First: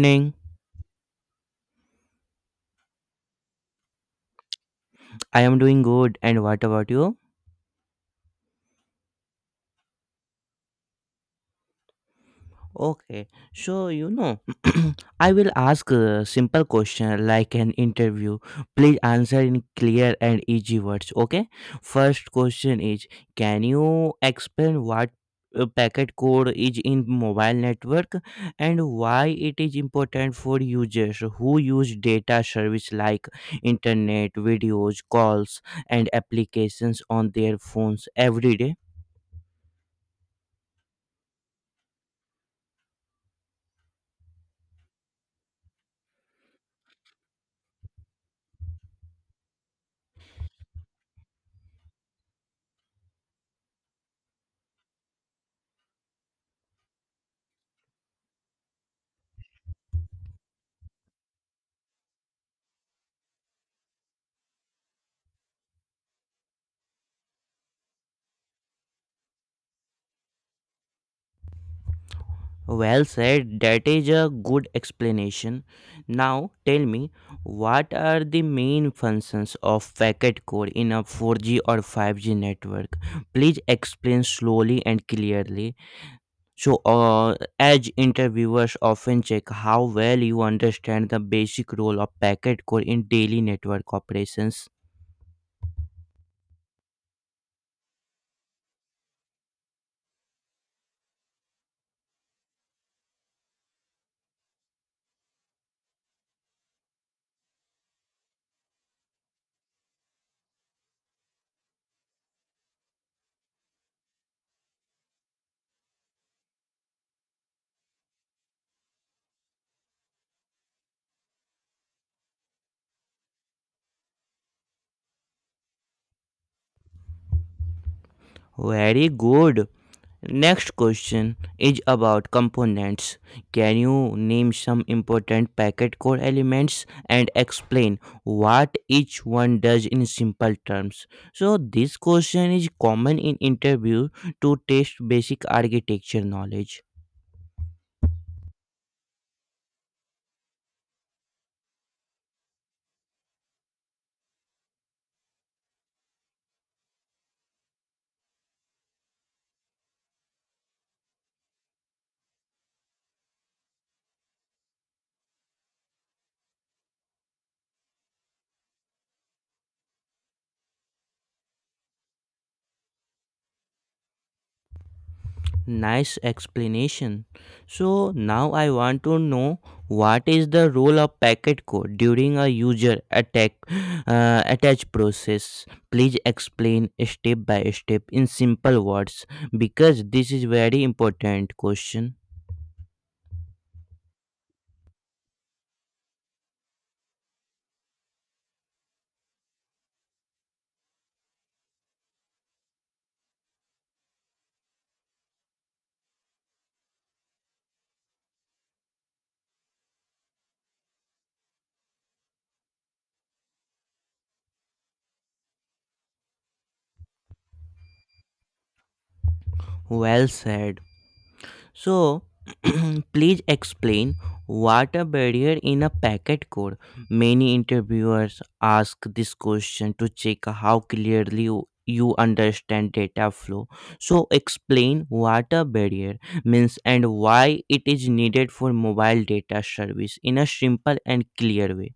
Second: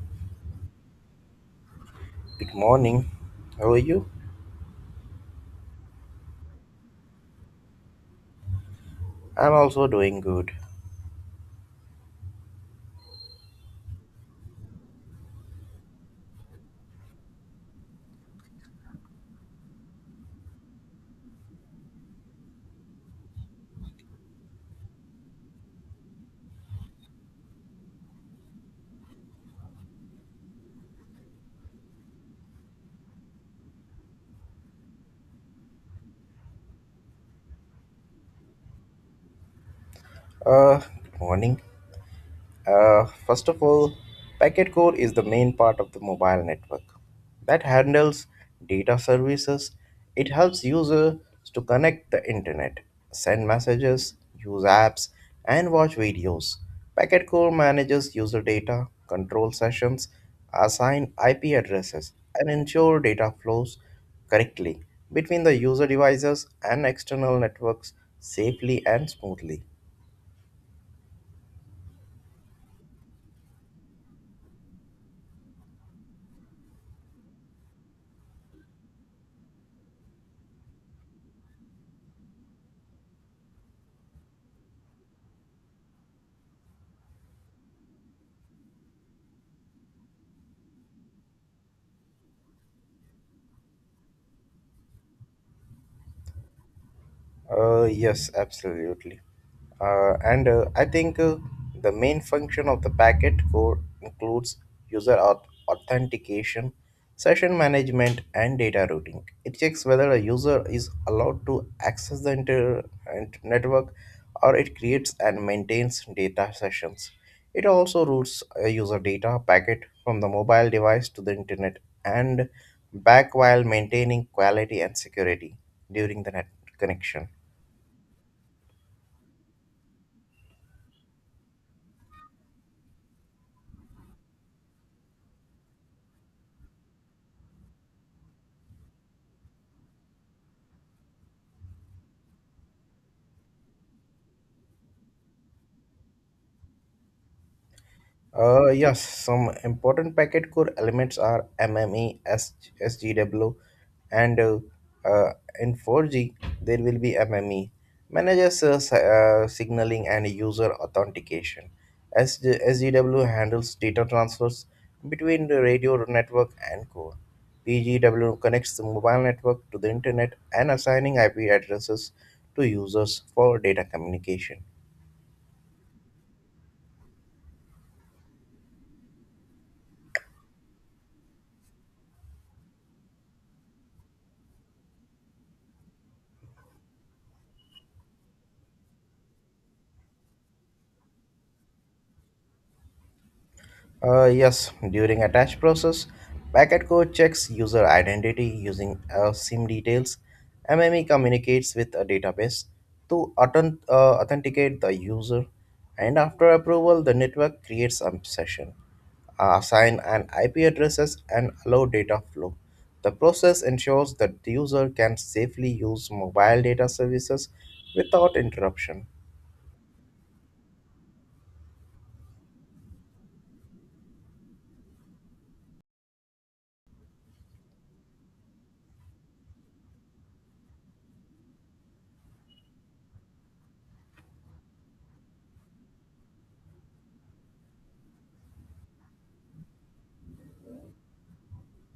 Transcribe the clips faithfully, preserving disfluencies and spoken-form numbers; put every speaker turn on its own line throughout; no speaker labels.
Morning.
Good morning. How are you?
I am doing good. And what about you?
I'm also doing good.
Okay. So, you know, I will ask a simple question like an interview. Please answer in clear and easy words. Okay. First question is, can you explain what uh, packet code is in mobile network and why it is important for users who use data service like internet videos calls and applications on their phones every day?
Uh, good morning. Uh, first of all, packet core is the main part of the mobile network that handles data services. It helps users to connect the internet, send messages, use apps, and watch videos. Packet core manages user data, control sessions, assign I P addresses, and ensure data flows correctly between the user devices and external networks safely and smoothly.
Well said, that is a good explanation. Now tell me, what are the main functions of packet core in a four G or five G network? Please explain slowly and clearly. So, uh, as interviewers often check how well you understand the basic role of packet core in daily network operations.
Uh, yes, absolutely. Uh, and uh, I think uh, the main function of the packet core includes user auth- authentication, session management, and data routing. It checks whether a user is allowed to access the inter- int- network, or it creates and maintains data sessions. It also routes a user data packet from the mobile device to the internet and back while maintaining quality and security during the net connection.
Very good. Next question is about components. Can you name some important packet core elements and explain what each one does in simple terms? So this question is common in interview to test basic architecture knowledge.
Uh, yes, some important packet core elements are M M E, S- SGW, and uh, uh, in four G there will be M M E, manages uh, si- uh, signaling and user authentication. S G- S G W handles data transfers between the radio network and core. P G W connects the mobile network to the internet and assigning I P addresses to users for data communication.
Nice explanation. So now I want to know what is the role of packet code during a user attack, uh, attach process. Please explain step by step in simple words because this is very important question.
Uh, yes, during attach process, packet code checks user identity using uh, SIM details. M M E communicates with a database to authen- uh, authenticate the user, and after approval, the network creates a session, uh, assign an I P addresses, and allow data flow. The process ensures that the user can safely use mobile data services without interruption.
Well said. So, please explain what a barrier in a packet code. Many interviewers ask this question to check how clearly you you understand data flow. So, explain what a barrier means and why it is needed for mobile data service in a simple and clear way.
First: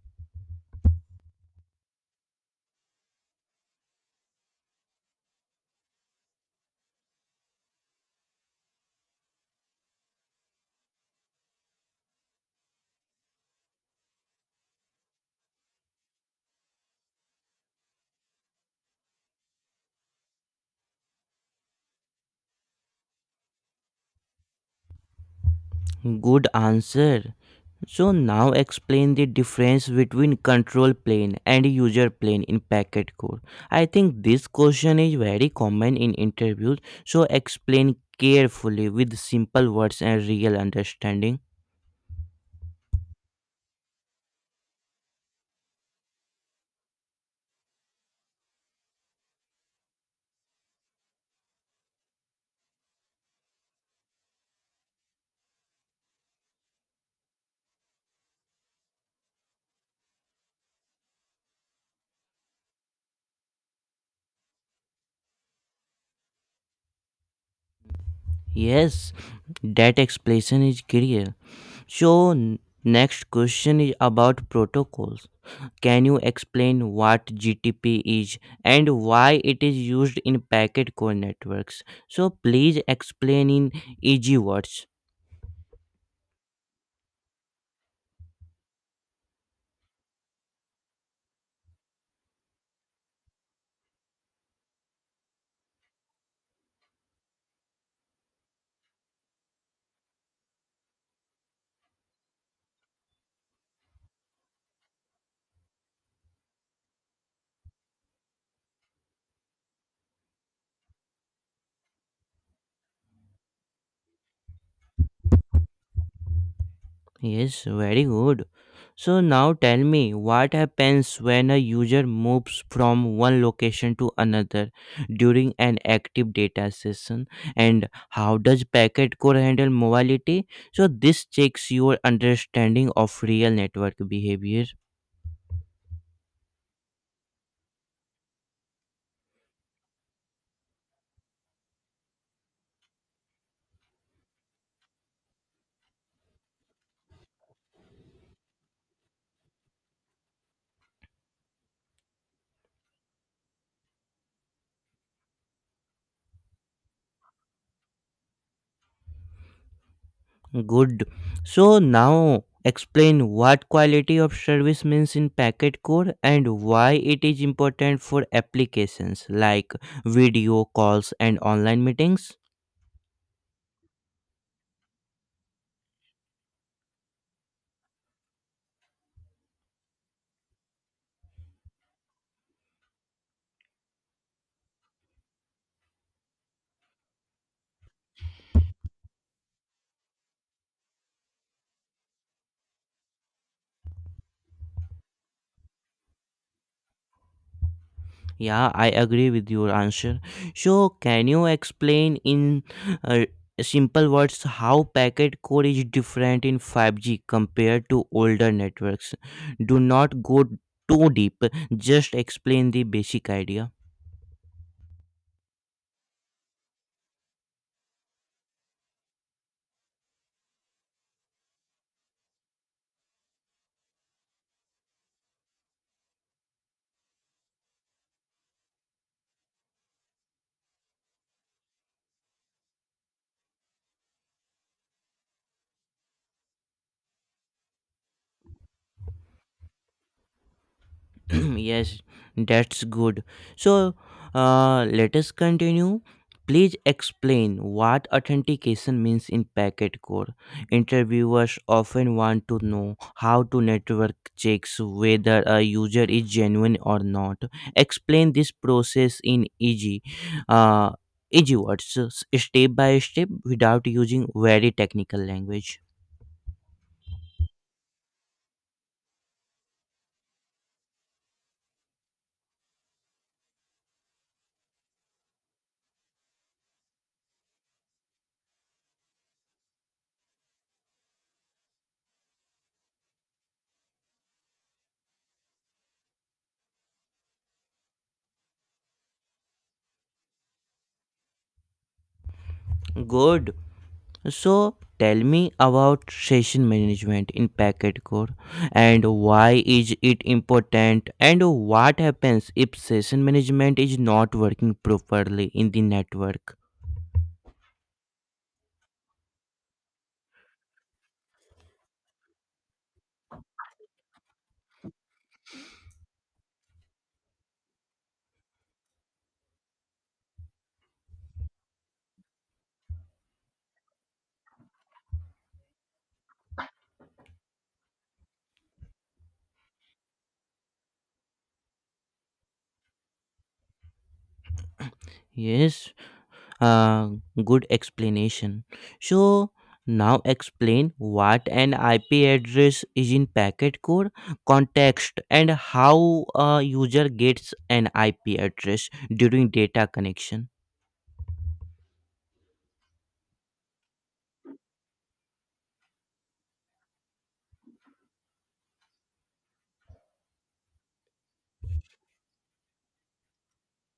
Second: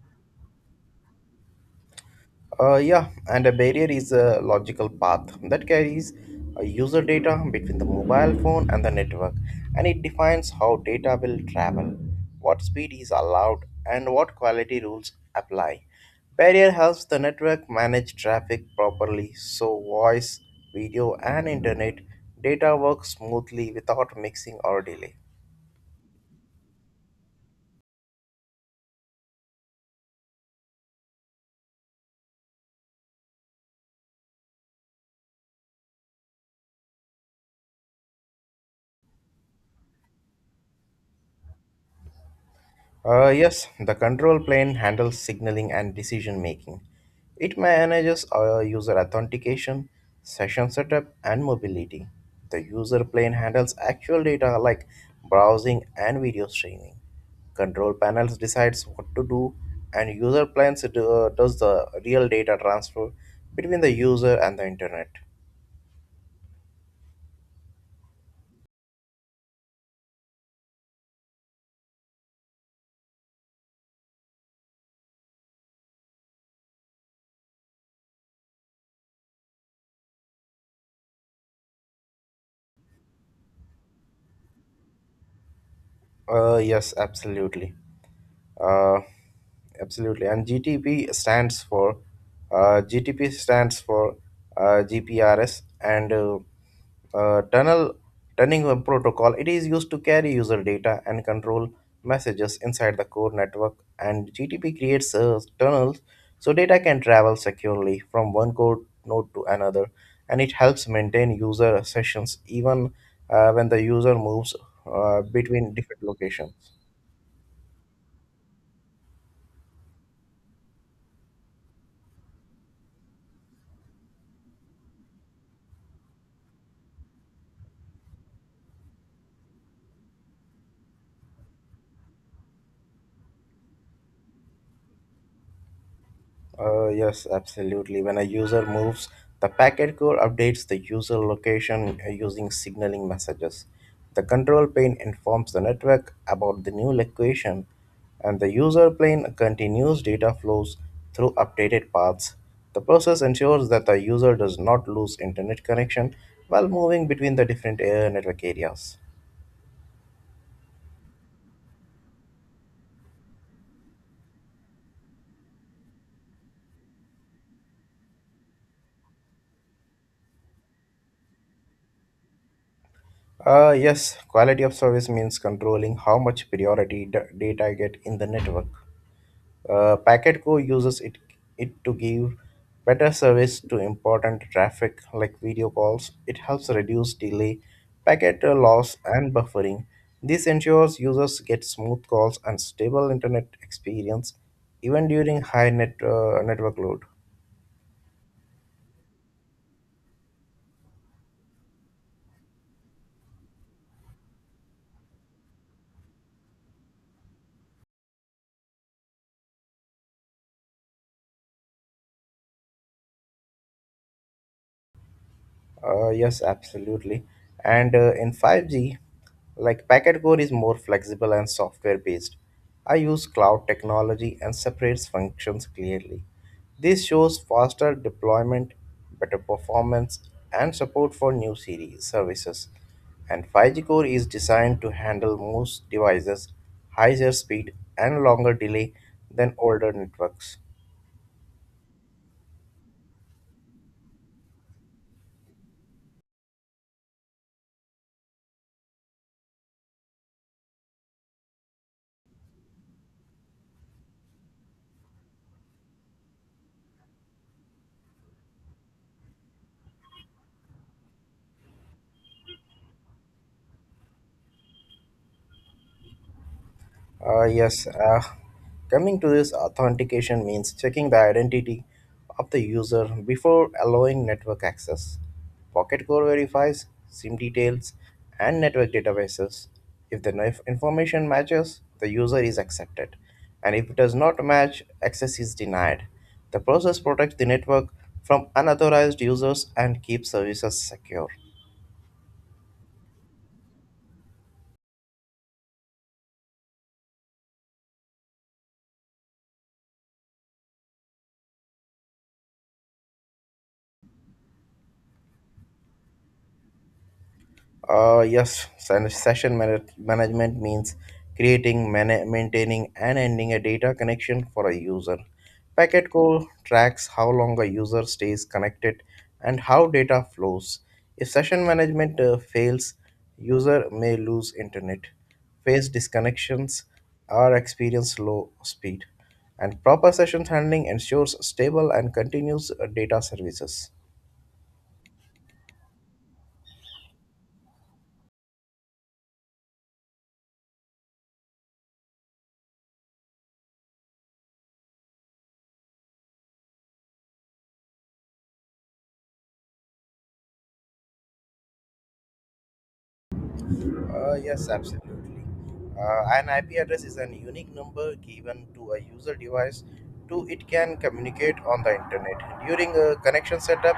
Uh, yeah, and a barrier is a logical path that carries uh, user data between the mobile phone and the network, and it defines how data will travel, what speed is allowed, and what quality rules apply. Barrier helps the network manage traffic properly so voice, video, and internet data work smoothly without mixing or delay.
Good answer. So now explain the difference between control plane and user plane in packet core. I think this question is very common in interviews, so explain carefully with simple words and real understanding.
Uh, yes, the control plane handles signaling and decision making. It manages uh, user authentication, session setup, and mobility. The user plane handles actual data like browsing and video streaming. Control panels decides what to do, and user plans do, does the real data transfer between the user and the internet.
Yes, that explanation is clear. So n- Next question is about protocols. Can you explain what G T P is and why it is used in packet core networks? So please explain in easy words.
Uh, yes, absolutely. Uh, Absolutely. And G T P stands for uh, G T P stands for uh, G P R S and uh, uh, tunnel turning web protocol. It is used to carry user data and control messages inside the core network. And G T P creates uh, tunnels so data can travel securely from one core node to another. And it helps maintain user sessions even uh, when the user moves uh, between different locations.
Yes, very good. So now tell me what happens when a user moves from one location to another during an active data session, and how does packet core handle mobility? So this checks your understanding of real network behavior.
Uh, yes, absolutely. When a user moves, the packet core updates the user location uh, using signaling messages. The control plane informs the network about the new location, and the user plane continues data flows through updated paths. The process ensures that the user does not lose internet connection while moving between the different uh, network areas.
Good. So now explain what quality of service means in packet core and why it is important for applications like video calls and online meetings.
Uh, yes, quality of service means controlling how much priority d- data get in the network. Uh, Packetco uses it, it to give better service to important traffic like video calls. It helps reduce delay, packet uh, loss, and buffering. This ensures users get smooth calls and stable internet experience even during high net, uh, network load.
Yeah, I agree with your answer. So can you explain in uh, simple words how packet core is different in five G compared to older networks? Do not go too deep. Just explain the basic idea.
Uh, yes, absolutely. And uh, In five G, like packet core is more flexible and software based. I use cloud technology and separates functions clearly. This shows faster deployment, better performance, and support for new series services. And five G core is designed to handle most devices, higher speed, and longer delay than older networks.
Yes, that's good. So, uh, let us continue. Please explain what authentication means in packet core. Interviewers often want to know how to network checks whether a user is genuine or not. Explain this process in easy, uh, easy words, s- step by step, without using very technical language.
Uh, yes, uh, Coming to this, authentication means checking the identity of the user before allowing network access. Pocket Core verifies SIM details and network databases. If the nif- information matches, the user is accepted, and if it does not match, access is denied. The process protects the network from unauthorized users and keeps services secure.
Good. So tell me about session management in Packet Core, and why is it important, and what happens if session management is not working properly in the network.
Uh, yes, sen- session mana- management means creating, mana- maintaining, and ending a data connection for a user. Packet call tracks how long a user stays connected and how data flows. If session management uh, fails, user may lose internet, face disconnections, or experience low speed. And proper session handling ensures stable and continuous uh, data services.
Yes, uh, good explanation. So now explain what an I P address is in Packet Core context and how a user gets an I P address during data connection.
Uh, yes, absolutely. Uh, an I P address is a unique number given to a user device to it can communicate on the internet. During a connection setup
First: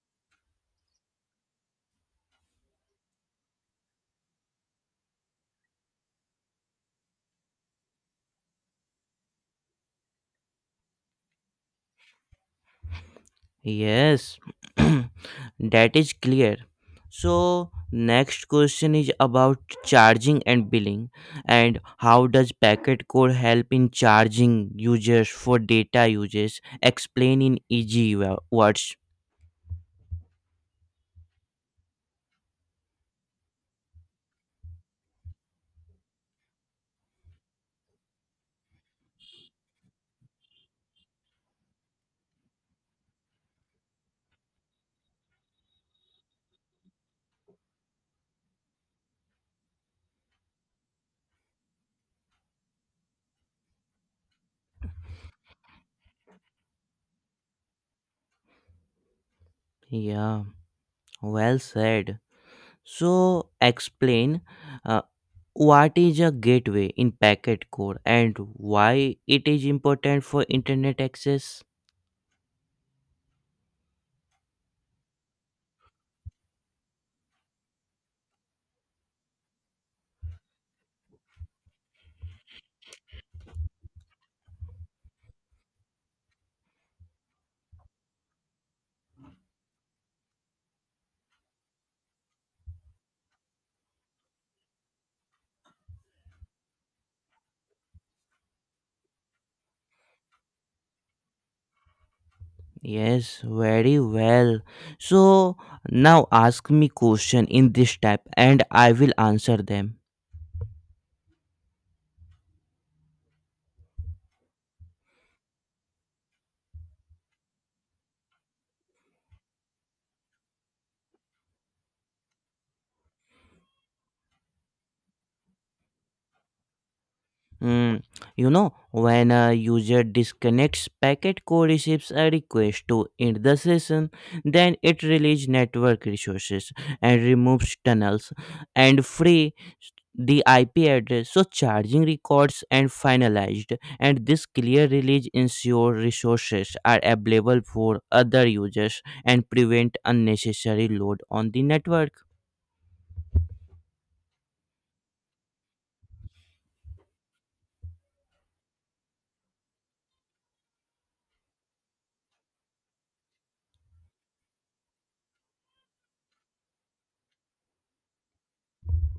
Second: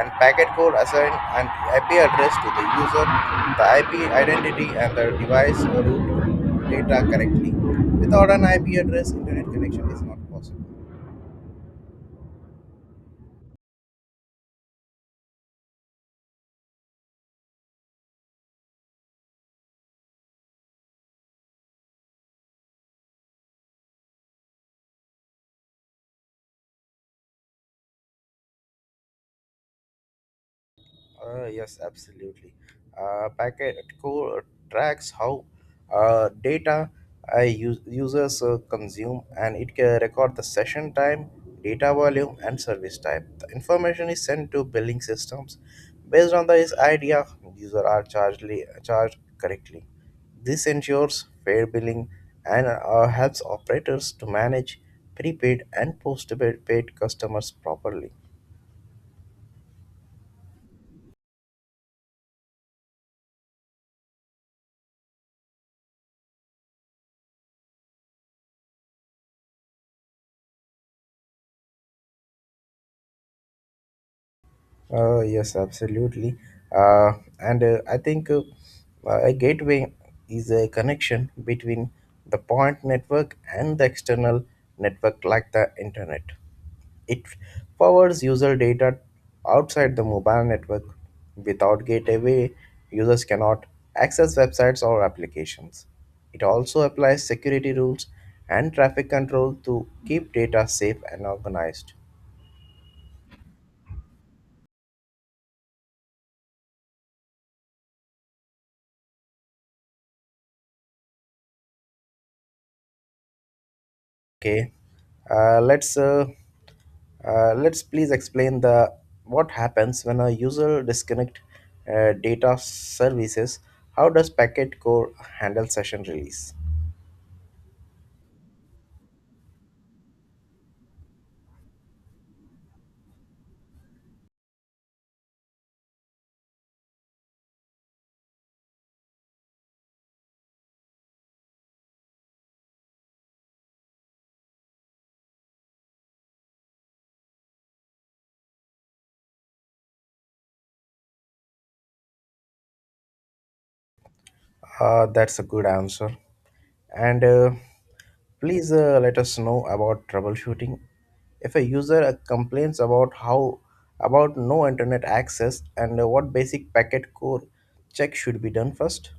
and packet code assign an I P address to the user, the I P identity and the device route data correctly. Without an I P address, internet connection is not possible.
Yes, that is clear. So, next question is about charging and billing, and how does packet code help in charging users for data uses? Explain in easy wo- words.
Uh, yes, absolutely. Uh, packet core tracks how uh, data uh, us- users uh, consume, and it can record the session time, data volume, and service type. The information is sent to billing systems. Based on this idea, users are charged, charged correctly. This ensures fair billing and uh, helps operators to manage prepaid and postpaid paid customers properly.
Yeah, well said. So, explain uh, what is a gateway in packet core and why it is important for internet access.
Uh, yes, absolutely. Uh, and uh, I think uh, a gateway is a connection between the point network and the external network, like the internet. It powers user data outside the mobile network. Without gateway, users cannot access websites or applications. It also applies security rules and traffic control to keep data safe and organized.
Yes, very well. So now ask me question in this type and I will answer them.
Okay, uh, let's uh, uh, let's please explain the what happens when a user disconnect uh, data services. How does packet core handle session release?
Mm, you know, when a user disconnects, packet core receives a request to end the session. Then it releases network resources and removes tunnels and free the I P address. So charging records and finalized. And this clear release ensure resources are available for other users and prevent unnecessary load on the network.
Uh, that's a good answer. And uh, Please uh, let us know about troubleshooting. If a user uh, complains about how about no internet access, and uh, what basic packet core check should be done first.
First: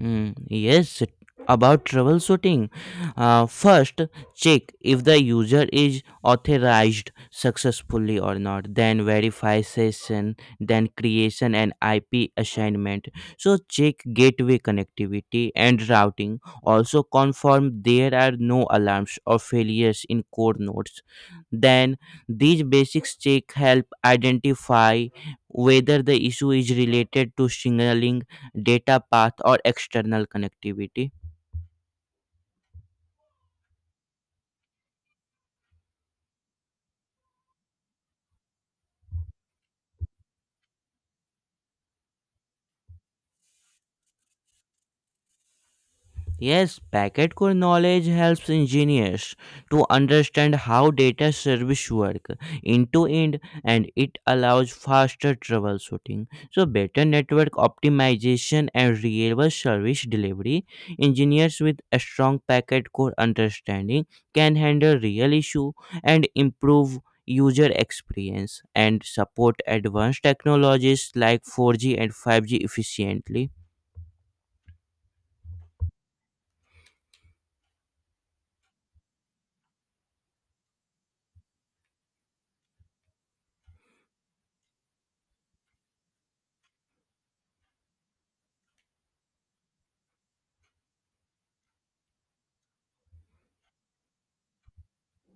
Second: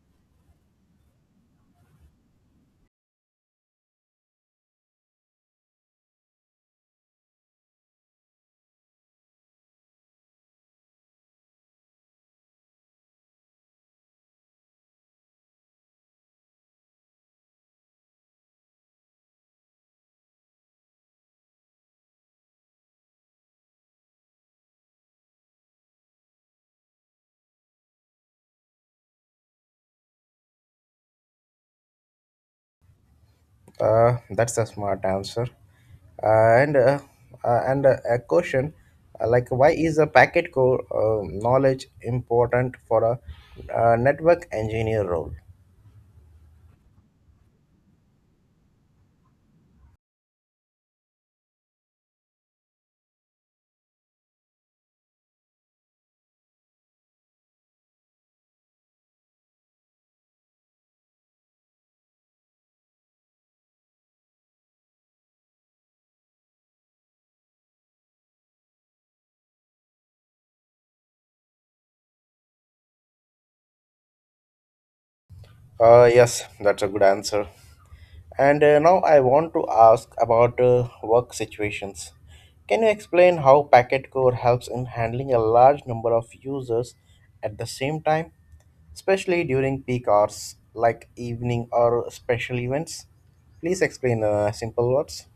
Mm, yes, about troubleshooting. Uh, first, check if the user is authorized successfully or not. Then verify session, then creation and I P assignment. So check gateway connectivity and routing. Also confirm there are no alarms or failures in core nodes. Then these basics check help identify whether the issue is related to signaling data path or external connectivity.
Uh, that's a smart answer. Uh, and uh, uh, and uh, A question uh, like, why is a packet core uh, knowledge important for a uh, network engineer role?
Yes, packet core knowledge helps engineers to understand how data service work end to end, and it allows faster troubleshooting. So better network optimization and reliable service delivery. Engineers with a strong packet core understanding can handle real issue and improve user experience and support advanced technologies like four G and five G efficiently.
Uh, yes, that's a good answer. And uh, Now I want to ask about uh, work situations. Can you explain how Packet Core helps in handling a large number of users at the same time, especially during peak hours like evening or special events? Please explain uh, simple words.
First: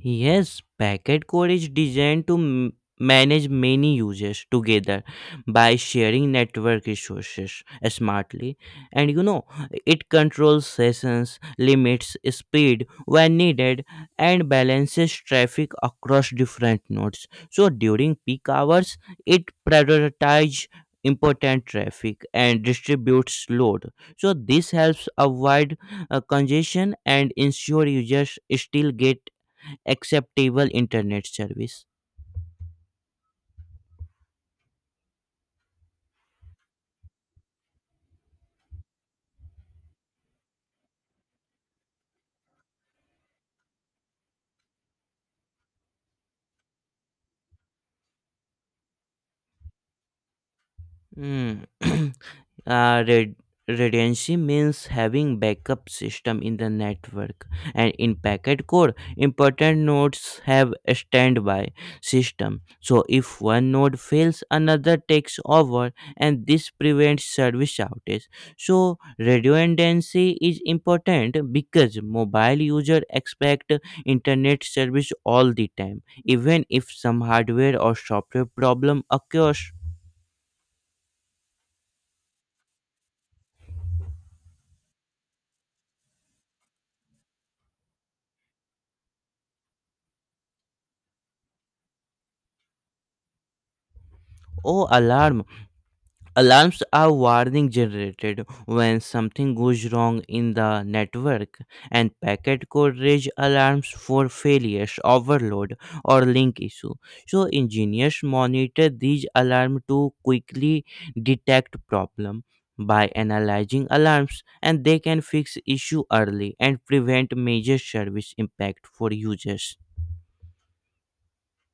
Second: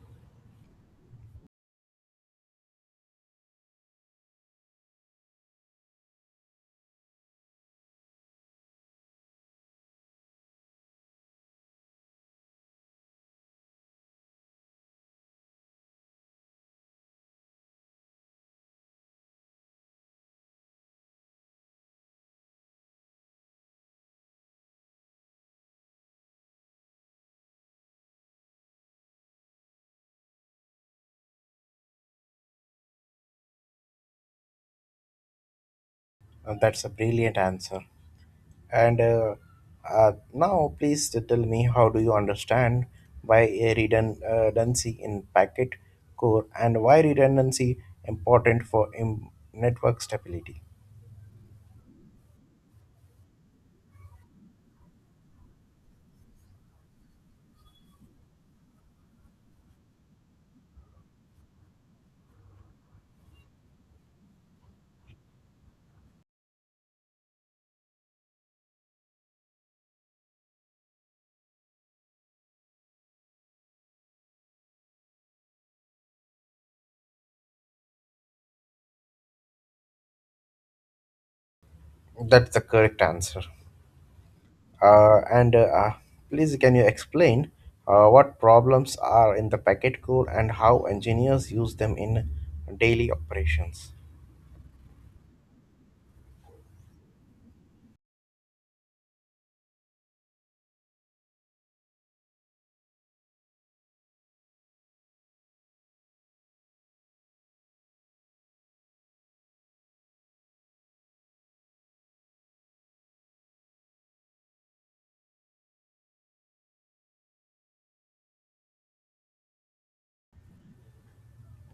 Yes, packet core is designed to m- manage many users together by sharing network resources smartly. And you know, it controls sessions, limits speed when needed, and balances traffic across different nodes. So during peak hours, it prioritizes important traffic and distributes load. So this helps avoid uh, congestion and ensure users still get acceptable internet service.
Uh, that's a brilliant answer. And uh, uh, Now, please tell me, how do you understand why a redun- uh, redundancy in packet core, and why redundancy important for im- network stability?
Mm. uh, red- Redundancy means having backup system in the network, and in packet core important nodes have a standby system, so if one node fails another takes over, and this prevents service outage. So redundancy is important because mobile user expect internet service all the time even if some hardware or software problem occurs.
That's the correct answer. Uh, and uh, uh, Please, can you explain uh, what problems are in the packet core and how engineers use them in daily operations?
Or alarm. Alarms are warning generated when something goes wrong in the network, and packet could raise alarms for failures, overload, or link issue. So engineers monitor these alarms to quickly detect problem by analyzing alarms, and they can fix issue early and prevent major service impact for users.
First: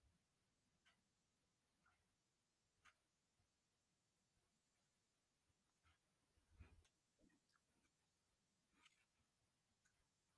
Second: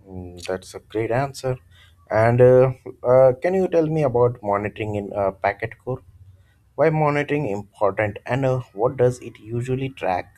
Mm, that's a great answer. And uh, uh, Can you tell me about monitoring in uh, packet core? Why monitoring important, and uh, what does it usually track?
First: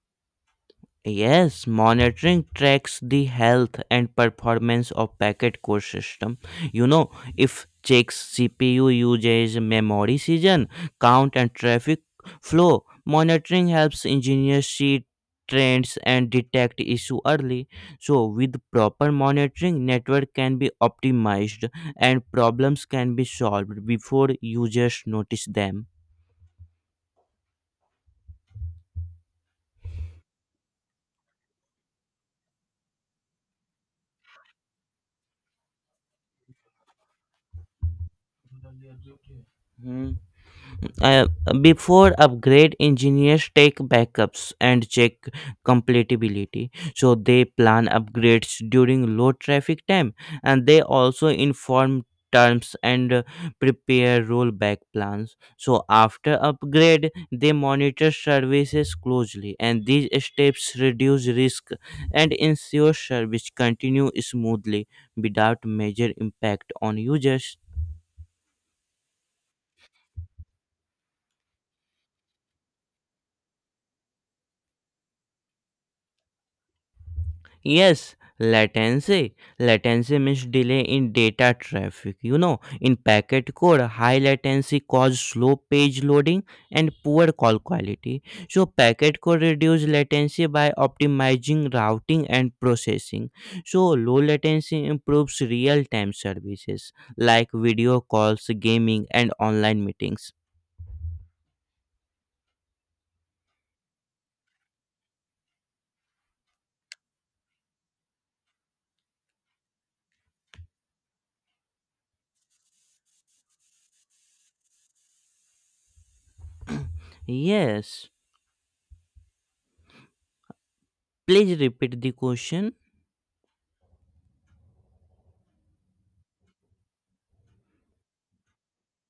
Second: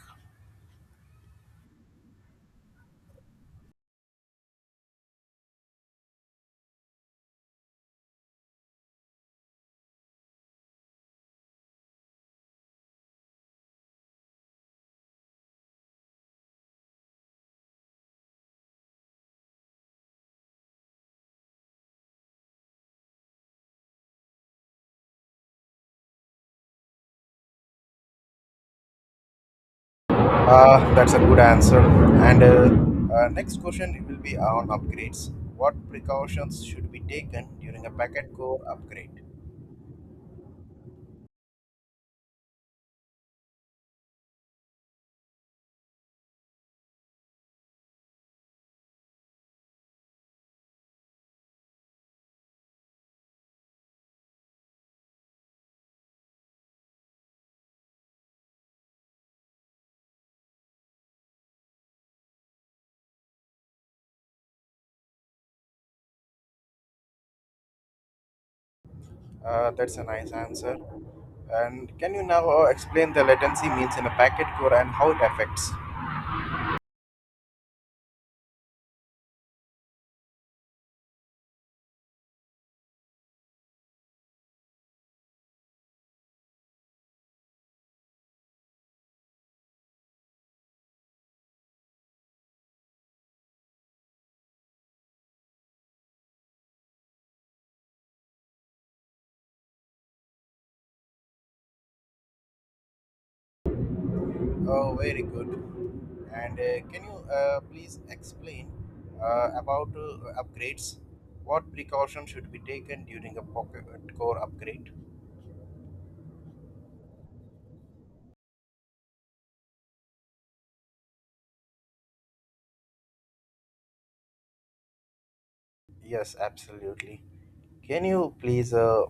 Yes, monitoring tracks the health and performance of packet core system. You know, if checks C P U usage, memory season, count and traffic flow. Monitoring helps engineers see trends and detect issue early. So with proper monitoring, network can be optimized and problems can be solved before users notice them.
Uh, that's a good answer. And uh, uh, Next question it will be on upgrades. What precautions should be taken during a packet core upgrade?
Uh, before upgrade, engineers take backups and check compatibility. So they plan upgrades during low traffic time, and they also inform terms and uh, prepare rollback plans. So after upgrade they monitor services closely, and these steps reduce risk and ensure service continue smoothly without major impact on users.
Uh, that's a nice answer. And can you now uh, explain the latency means in a packet core and how it affects?
Yes, latency. Latency means delay in data traffic. You know, in packet code, high latency causes slow page loading and poor call quality. So, packet code reduce latency by optimizing routing and processing. So, low latency improves real time services like video calls, gaming, and online meetings.
Oh, very good. And uh, Can you uh, please explain uh, about uh, upgrades? What precaution should be taken during a pocket core upgrade?
Yes, please repeat the question.
Yes, absolutely. Can you please uh,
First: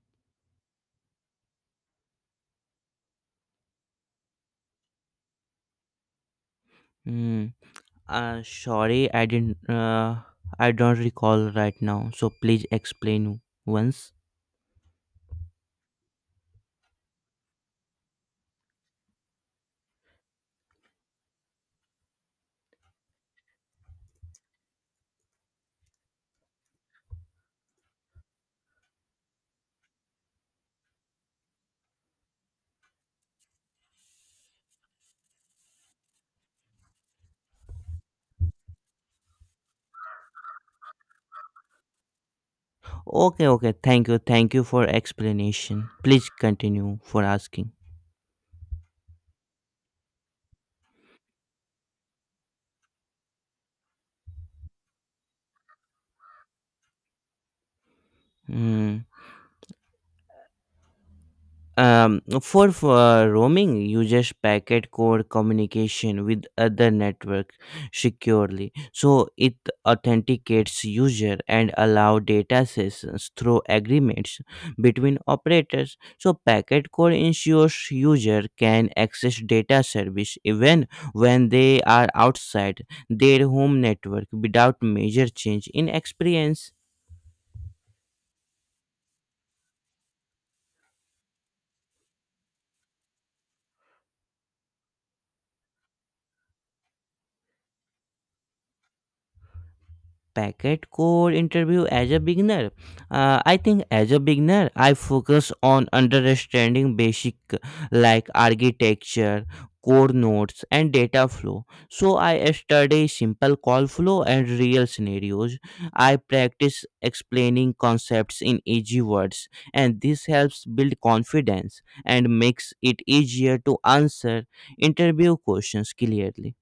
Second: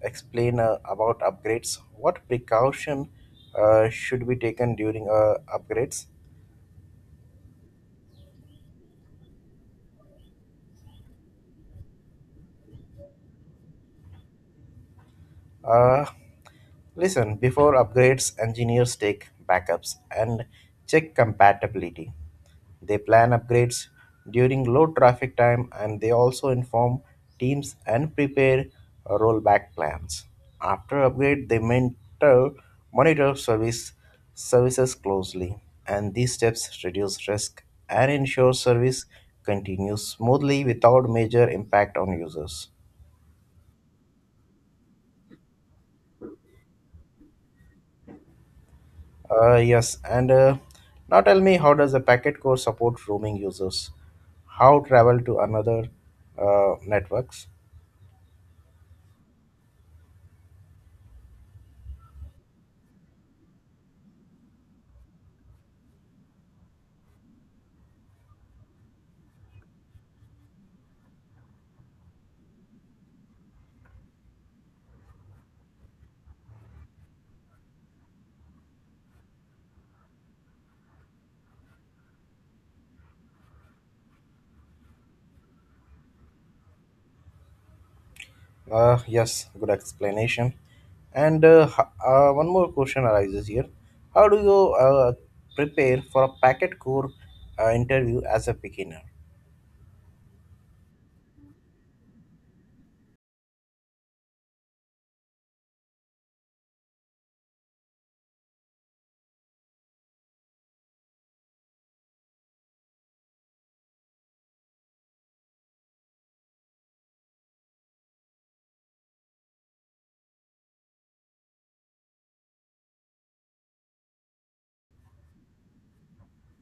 explain uh, about upgrades? What precaution uh, should be taken during uh, upgrades?
Hmm. Uh, sorry, I didn't. Uh, I don't recall right now. So please explain once.
Uh, Listen, before upgrades, engineers take backups and check compatibility. They plan upgrades during low traffic time, and they also inform teams and prepare rollback plans. After upgrade, they mentor, monitor service services closely, and these steps reduce risk and ensure service continues smoothly without major impact on users.
Okay, okay. Thank you, thank you for explanation. Please continue for asking.
Uh, yes, and uh, now tell me, how does the packet core support roaming users? How travel to another uh, networks?
Hmm. Um, for, for roaming, uses packet core communication with other networks securely. So it authenticates user and allow data sessions through agreements between operators. So packet core ensures user can access data service even when they are outside their home network without major change in experience.
Uh, yes, good explanation. And uh, h- uh, one more question arises here: how do you uh, prepare for a packet core uh, interview as a beginner?
Packet core interview as a beginner. Uh, i think as a beginner I focus on understanding basic like architecture, core nodes and data flow. So I study simple call flow and real scenarios. I practice explaining concepts in easy words, and this helps build confidence and makes it easier to answer interview questions clearly.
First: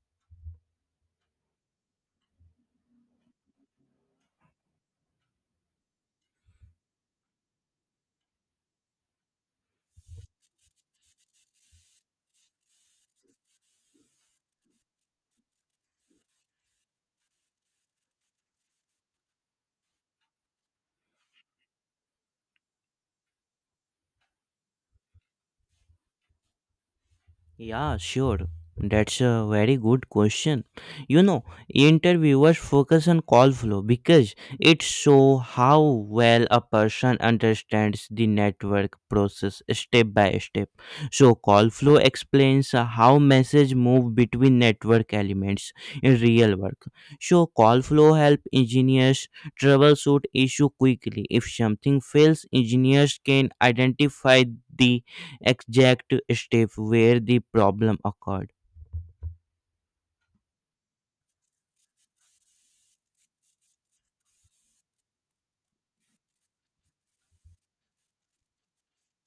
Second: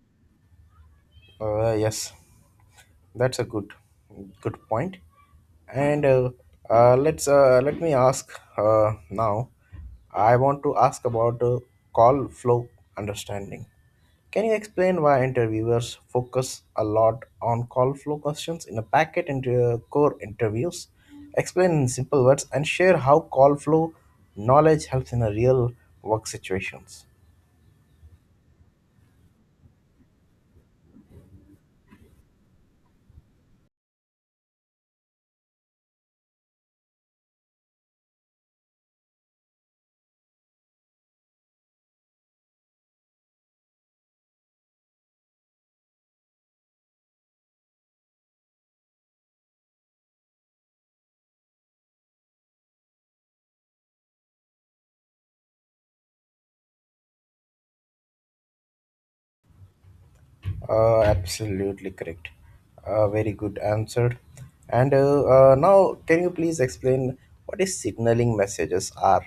Uh, yes. That's a good good point. And uh, uh, let's uh, let me ask uh, now. I want to ask about uh, call flow understanding. Can you explain why interviewers focus a lot on call flow questions in a packet and uh, core interviews? Explain in simple words and share how call flow knowledge helps in a real work situations.
Yeah, sure. That's a very good question. You know, interviewers focus on call flow because it shows how well a person understands the network process step by step. So, call flow explains uh, how message move between network elements in real work. So, call flow help engineers troubleshoot issue quickly. If something fails, engineers can identify the exact step where the problem occurred.
Uh, absolutely correct. Uh, very good answer. And uh, uh, Now, can you please explain what is signaling messages are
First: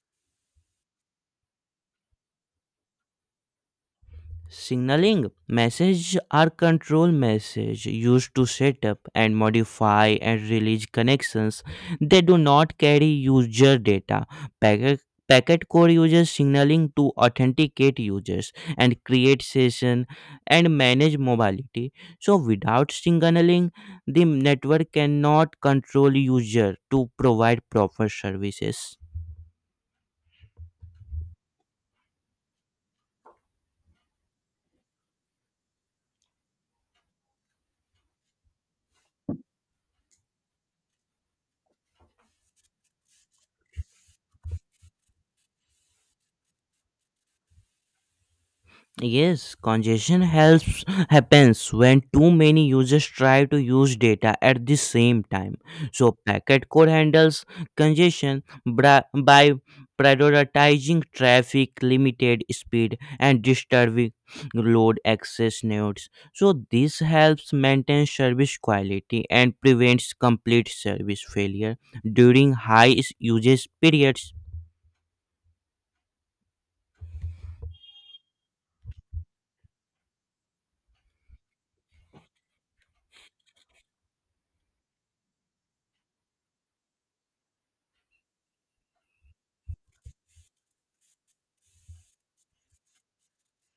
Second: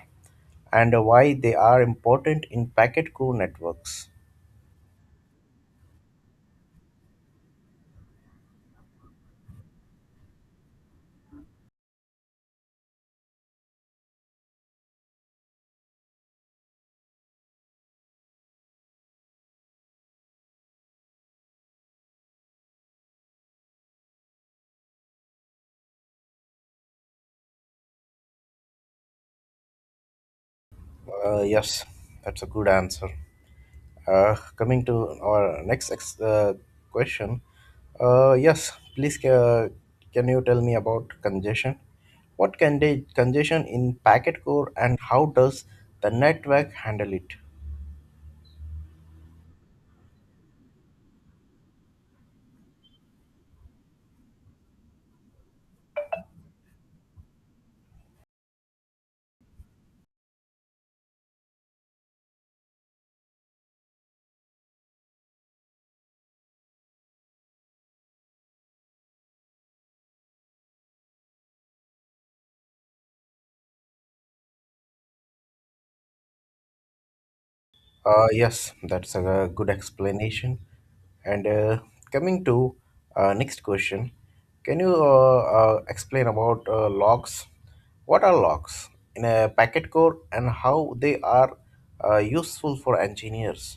and why they are important in packet core networks?
Signaling messages are control messages used to set up and modify and release connections. They do not carry user data. Packet, packet core uses signaling to authenticate users and create session and manage mobility. So without signaling, the network cannot control user to provide proper services.
Uh, yes, that's a good answer. Uh, coming to our next ex- uh, question. Uh, yes, please ca- can you tell me about congestion? What can they, congestion in packet core, and how does the network handle it?
Yes, congestion helps happens when too many users try to use data at the same time. So packet core handles congestion bra- by prioritizing traffic, limited speed, and disturbing load access nodes. So this helps maintain service quality and prevents complete service failure during high s- usage periods.
Uh, yes, that's a good explanation. And uh, Coming to uh, next question, can you uh, uh, explain about uh, logs? What are logs in a packet core and how they are uh, useful for engineers?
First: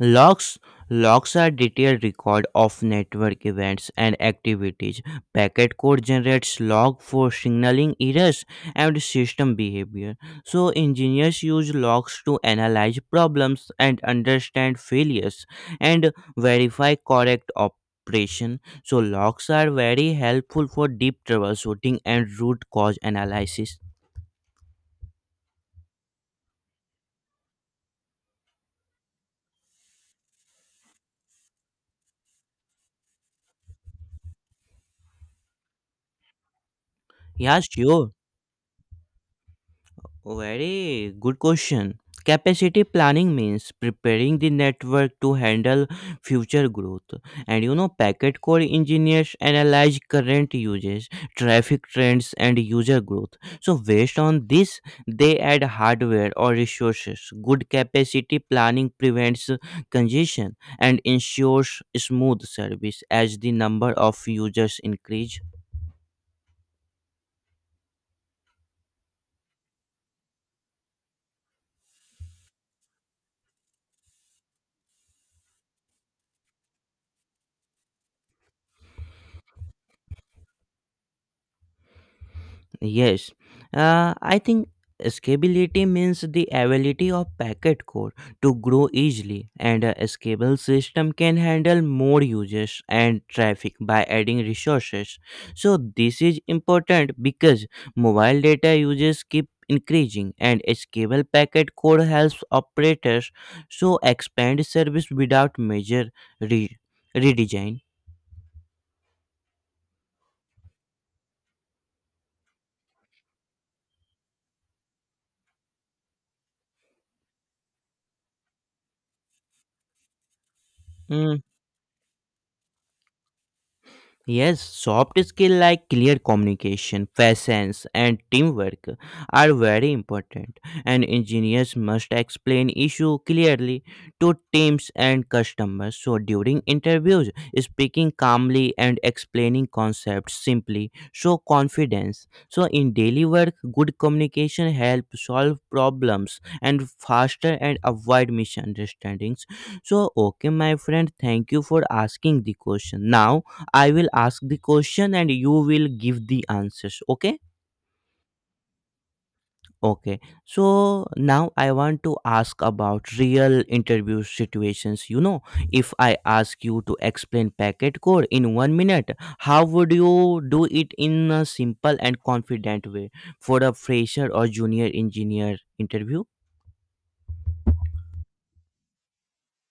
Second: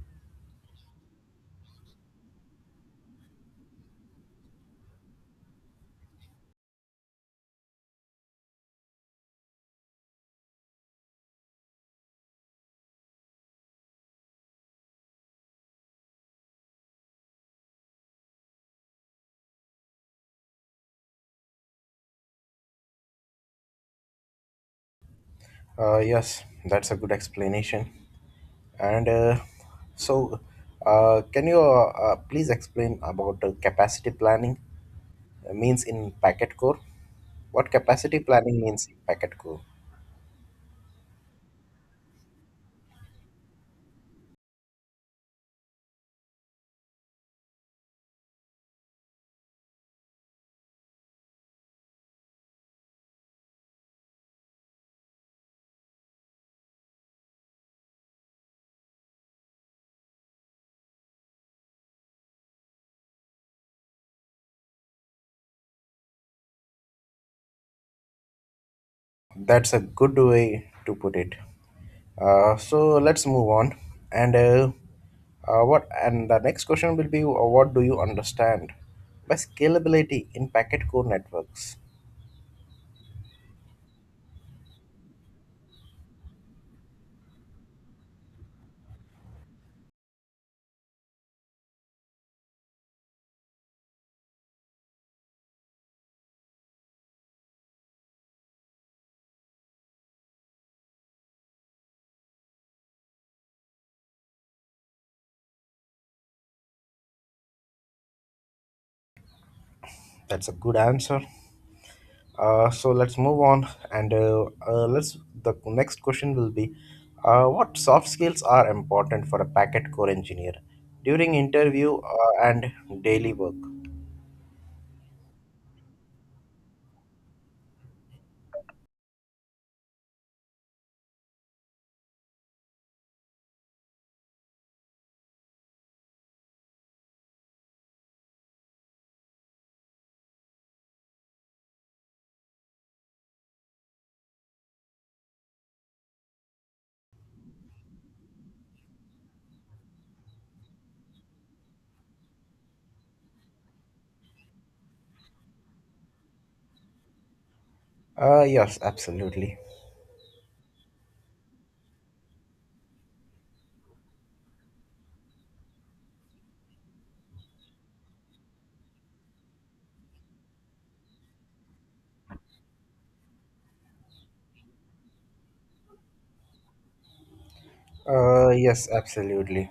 Logs Logs are detailed record of network events and activities. Packet code generates log for signaling errors and system behavior. So engineers use logs to analyze problems and understand failures and verify correct operation. So logs are very helpful for deep troubleshooting and root cause analysis.
Uh, yes, that's a good explanation. And uh, so, uh, can you uh, uh, please explain about uh, capacity planning uh, means in packet core?
Yeah,
What
sure.
capacity planning means in packet core?
Very good question. Capacity planning means preparing the network to handle future growth. And you know, packet core engineers analyze current uses, traffic trends, and user growth. So, based on this, they add hardware or resources. Good capacity planning prevents congestion and ensures smooth service as the number of users increase.
That's a good way to put it. Uh, so let's move on. And uh, uh, what? And the next question will be: uh, what do you understand by scalability in packet core networks?
Yes, uh, I think scalability means the ability of packet core to grow easily, and a scalable system can handle more users and traffic by adding resources. So, this is important because mobile data users keep increasing, and a scalable packet core helps operators so expand service without major re- redesign.
That's a good answer. Uh, so let's move on. And uh, uh, let's. The next question will be: uh, what soft skills are important for a packet core engineer
Hmm.
during interview uh, and daily work?
Yes, soft skills like clear communication, patience, and teamwork are very important, and engineers must explain issue clearly to teams and customers. So during interviews, speaking calmly and explaining concepts simply show confidence. So in daily work, good communication helps solve problems and faster and avoid misunderstandings. So okay, my friend, thank you for asking the question. Now I will ask the question and you will give the answers. Okay.
Uh, yes, absolutely.
Okay. So now I want to ask about real interview situations. You know, if I ask you to explain packet code in one minute, how would you do it in a simple and confident way for a fresher or junior engineer interview?
Uh, yes, absolutely.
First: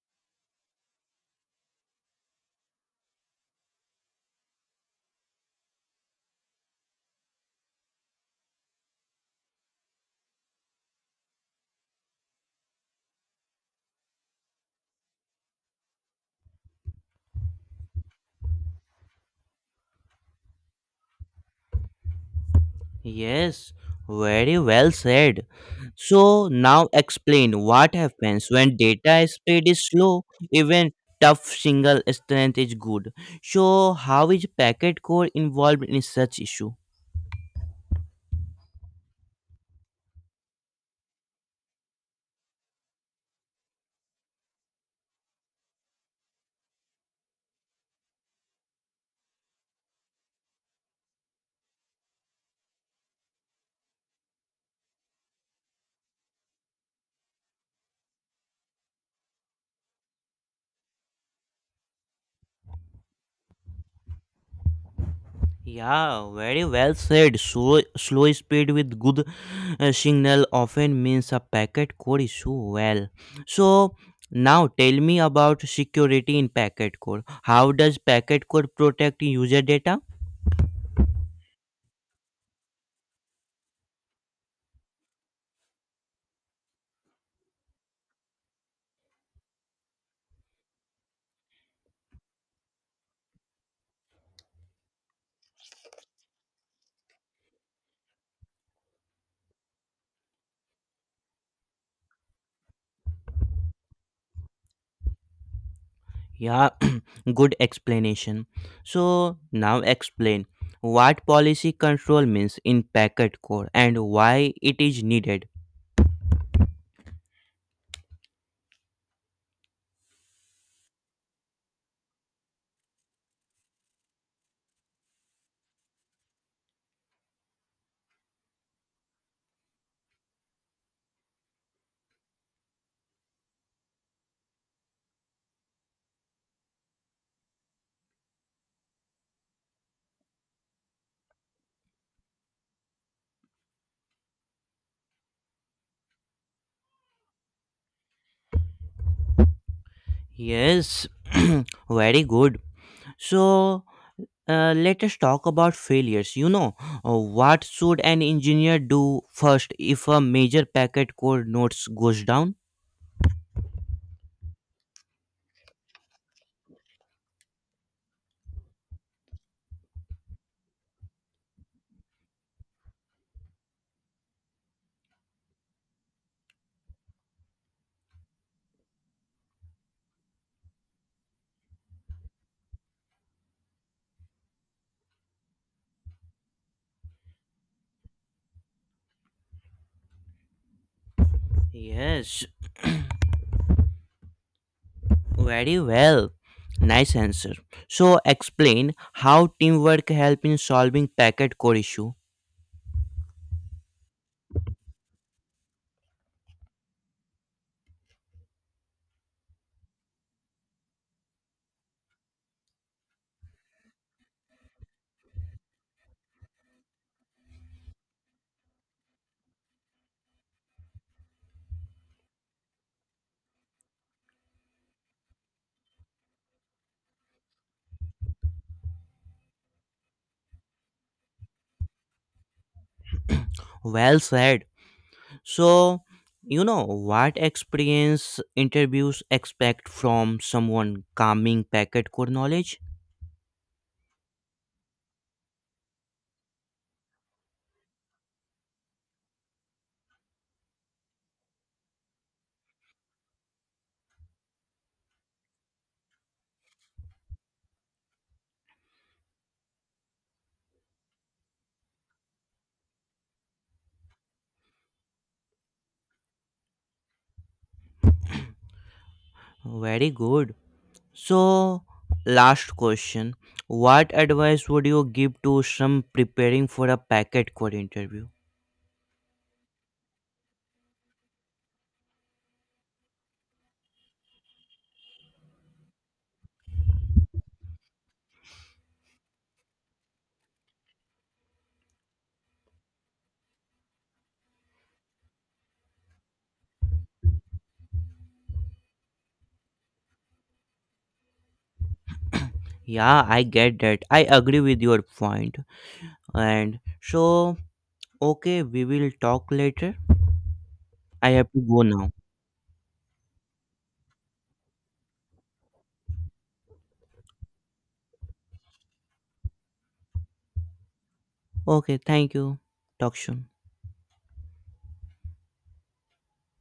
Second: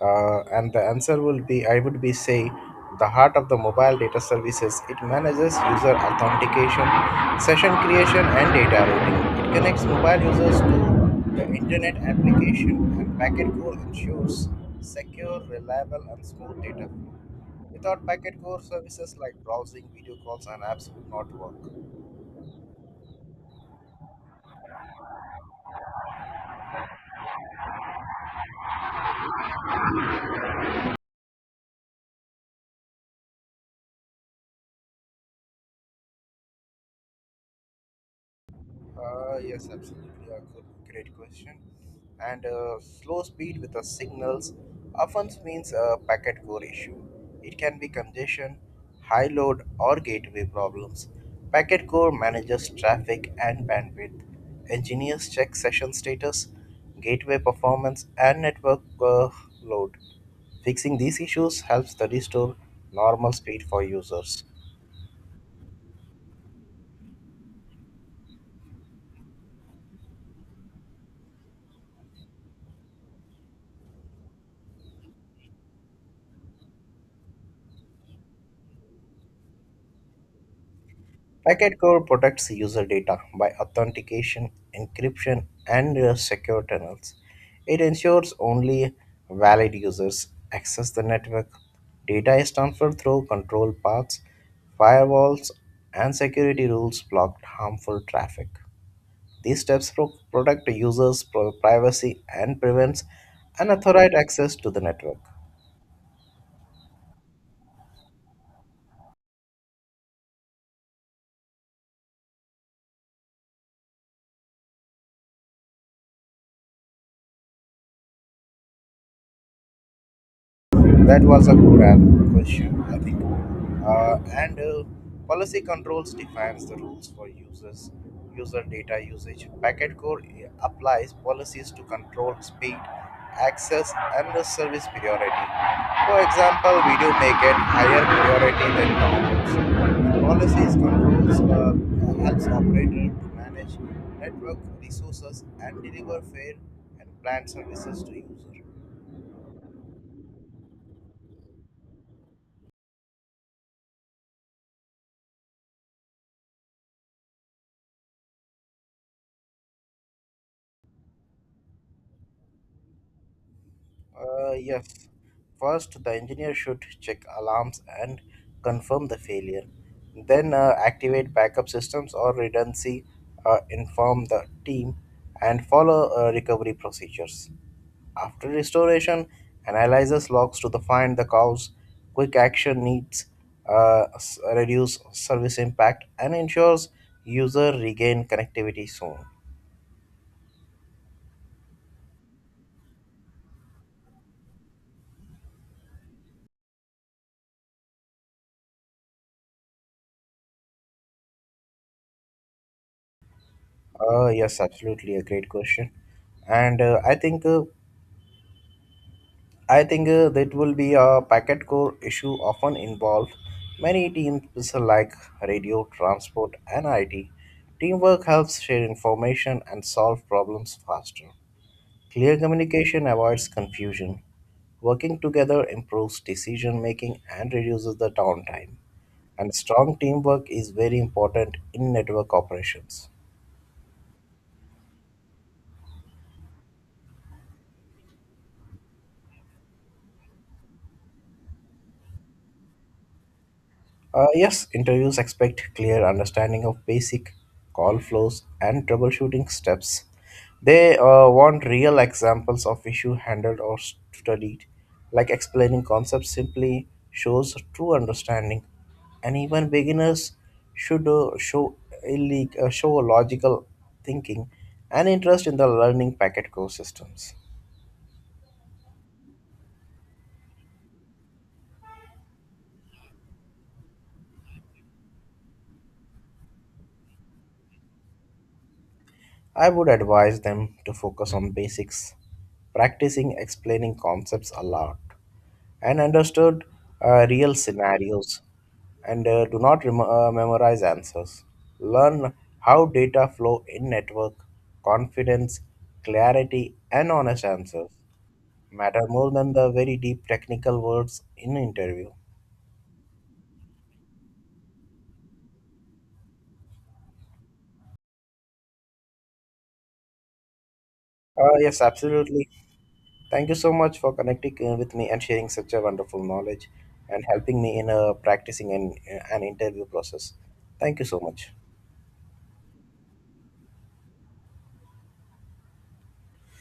Uh, and the answer will be I would be say the heart of the mobile data services. It manages user authentication, session creation, and data routing. It connects mobile users to the internet application, and Packet Core ensures secure, reliable, and smooth data flow. Without Packet Core services like browsing, video calls, and apps would not work.
Yes, very well said. So now explain what happens when data speed is slow, even tough single strength is good. So how is packet core involved in such issue?
Uh, yes, absolutely. A good, great question. And uh, slow speed with the signals often means a packet core issue. It can be congestion, high load, or gateway problems. Packet core manages traffic and bandwidth. Engineers check session status, gateway performance, and network uh, load. Fixing these issues helps the restore normal speed for users.
Yeah, very well said. Slow, slow speed with good uh, signal often means a packet core issue. Well, so now tell me about security in packet core. How does packet core protect user data?
Packet core protects user data by authentication, encryption, and uh, secure tunnels. It ensures only valid users access the network. Data is transferred through control paths, firewalls, and security rules block harmful traffic. These steps pro- protect users' pro- privacy and prevents unauthorized access to the network.
Yeah, good explanation. So now explain what policy control means in packet core and why it is needed.
That was a good uh, question, I think. Uh, and uh, policy controls defines the rules for users, user data usage. Packet core, yeah, applies policies to control speed, access, and the service priority. For example, video may get higher priority than downloads. Policies controls uh, helps operator to manage network resources and deliver fair and planned services to user.
Yes, very good. So uh, let us talk about failures. You know, uh, what should an engineer do first if a major packet core nodes goes down?
Uh, yes. First, the engineer should check alarms and confirm the failure. Then, uh, activate backup systems or redundancy, uh, inform the team, and follow uh, recovery procedures. After restoration, analyzes logs to the find the cause, quick action needs, uh, s- reduce service impact, and ensures user regain connectivity soon.
Yes, very well. Nice answer. So explain how teamwork help in solving packet core issue.
Uh, yes, absolutely, a great question. And uh, I think uh, I think uh, that will be a packet core issue often involved many teams like radio, transport, and I T. Teamwork helps share information and solve problems faster. Clear communication avoids confusion. Working together improves decision making and reduces the downtime. And strong teamwork is very important in network operations.
Well said. So, you know what experience interviews expect from someone calming packet core knowledge?
Uh, yes, interviews expect clear understanding of basic call flows and troubleshooting steps. They uh, want real examples of issue handled or studied, like explaining concepts simply shows true understanding, and even beginners should uh, show illeg- uh, show logical thinking and interest in the learning packet core systems.
Very good. So, last question, what advice would you give to some preparing for a packet core interview?
I would advise them to focus on basics, practicing explaining concepts a lot and understood uh, real scenarios and uh, do not rem- uh, memorize answers. Learn how data flow in network, confidence, clarity, and honest answers matter more than the very deep technical words in interview.
Yeah, I get that. I agree with your point. And so, okay, we will talk later. I have
Uh,
to
yes,
go now.
absolutely. Thank you so much for connecting uh, with me and sharing such a wonderful knowledge and helping me in uh, practicing an, uh, an interview process. Thank you so much.
Okay, thank you. Talk soon.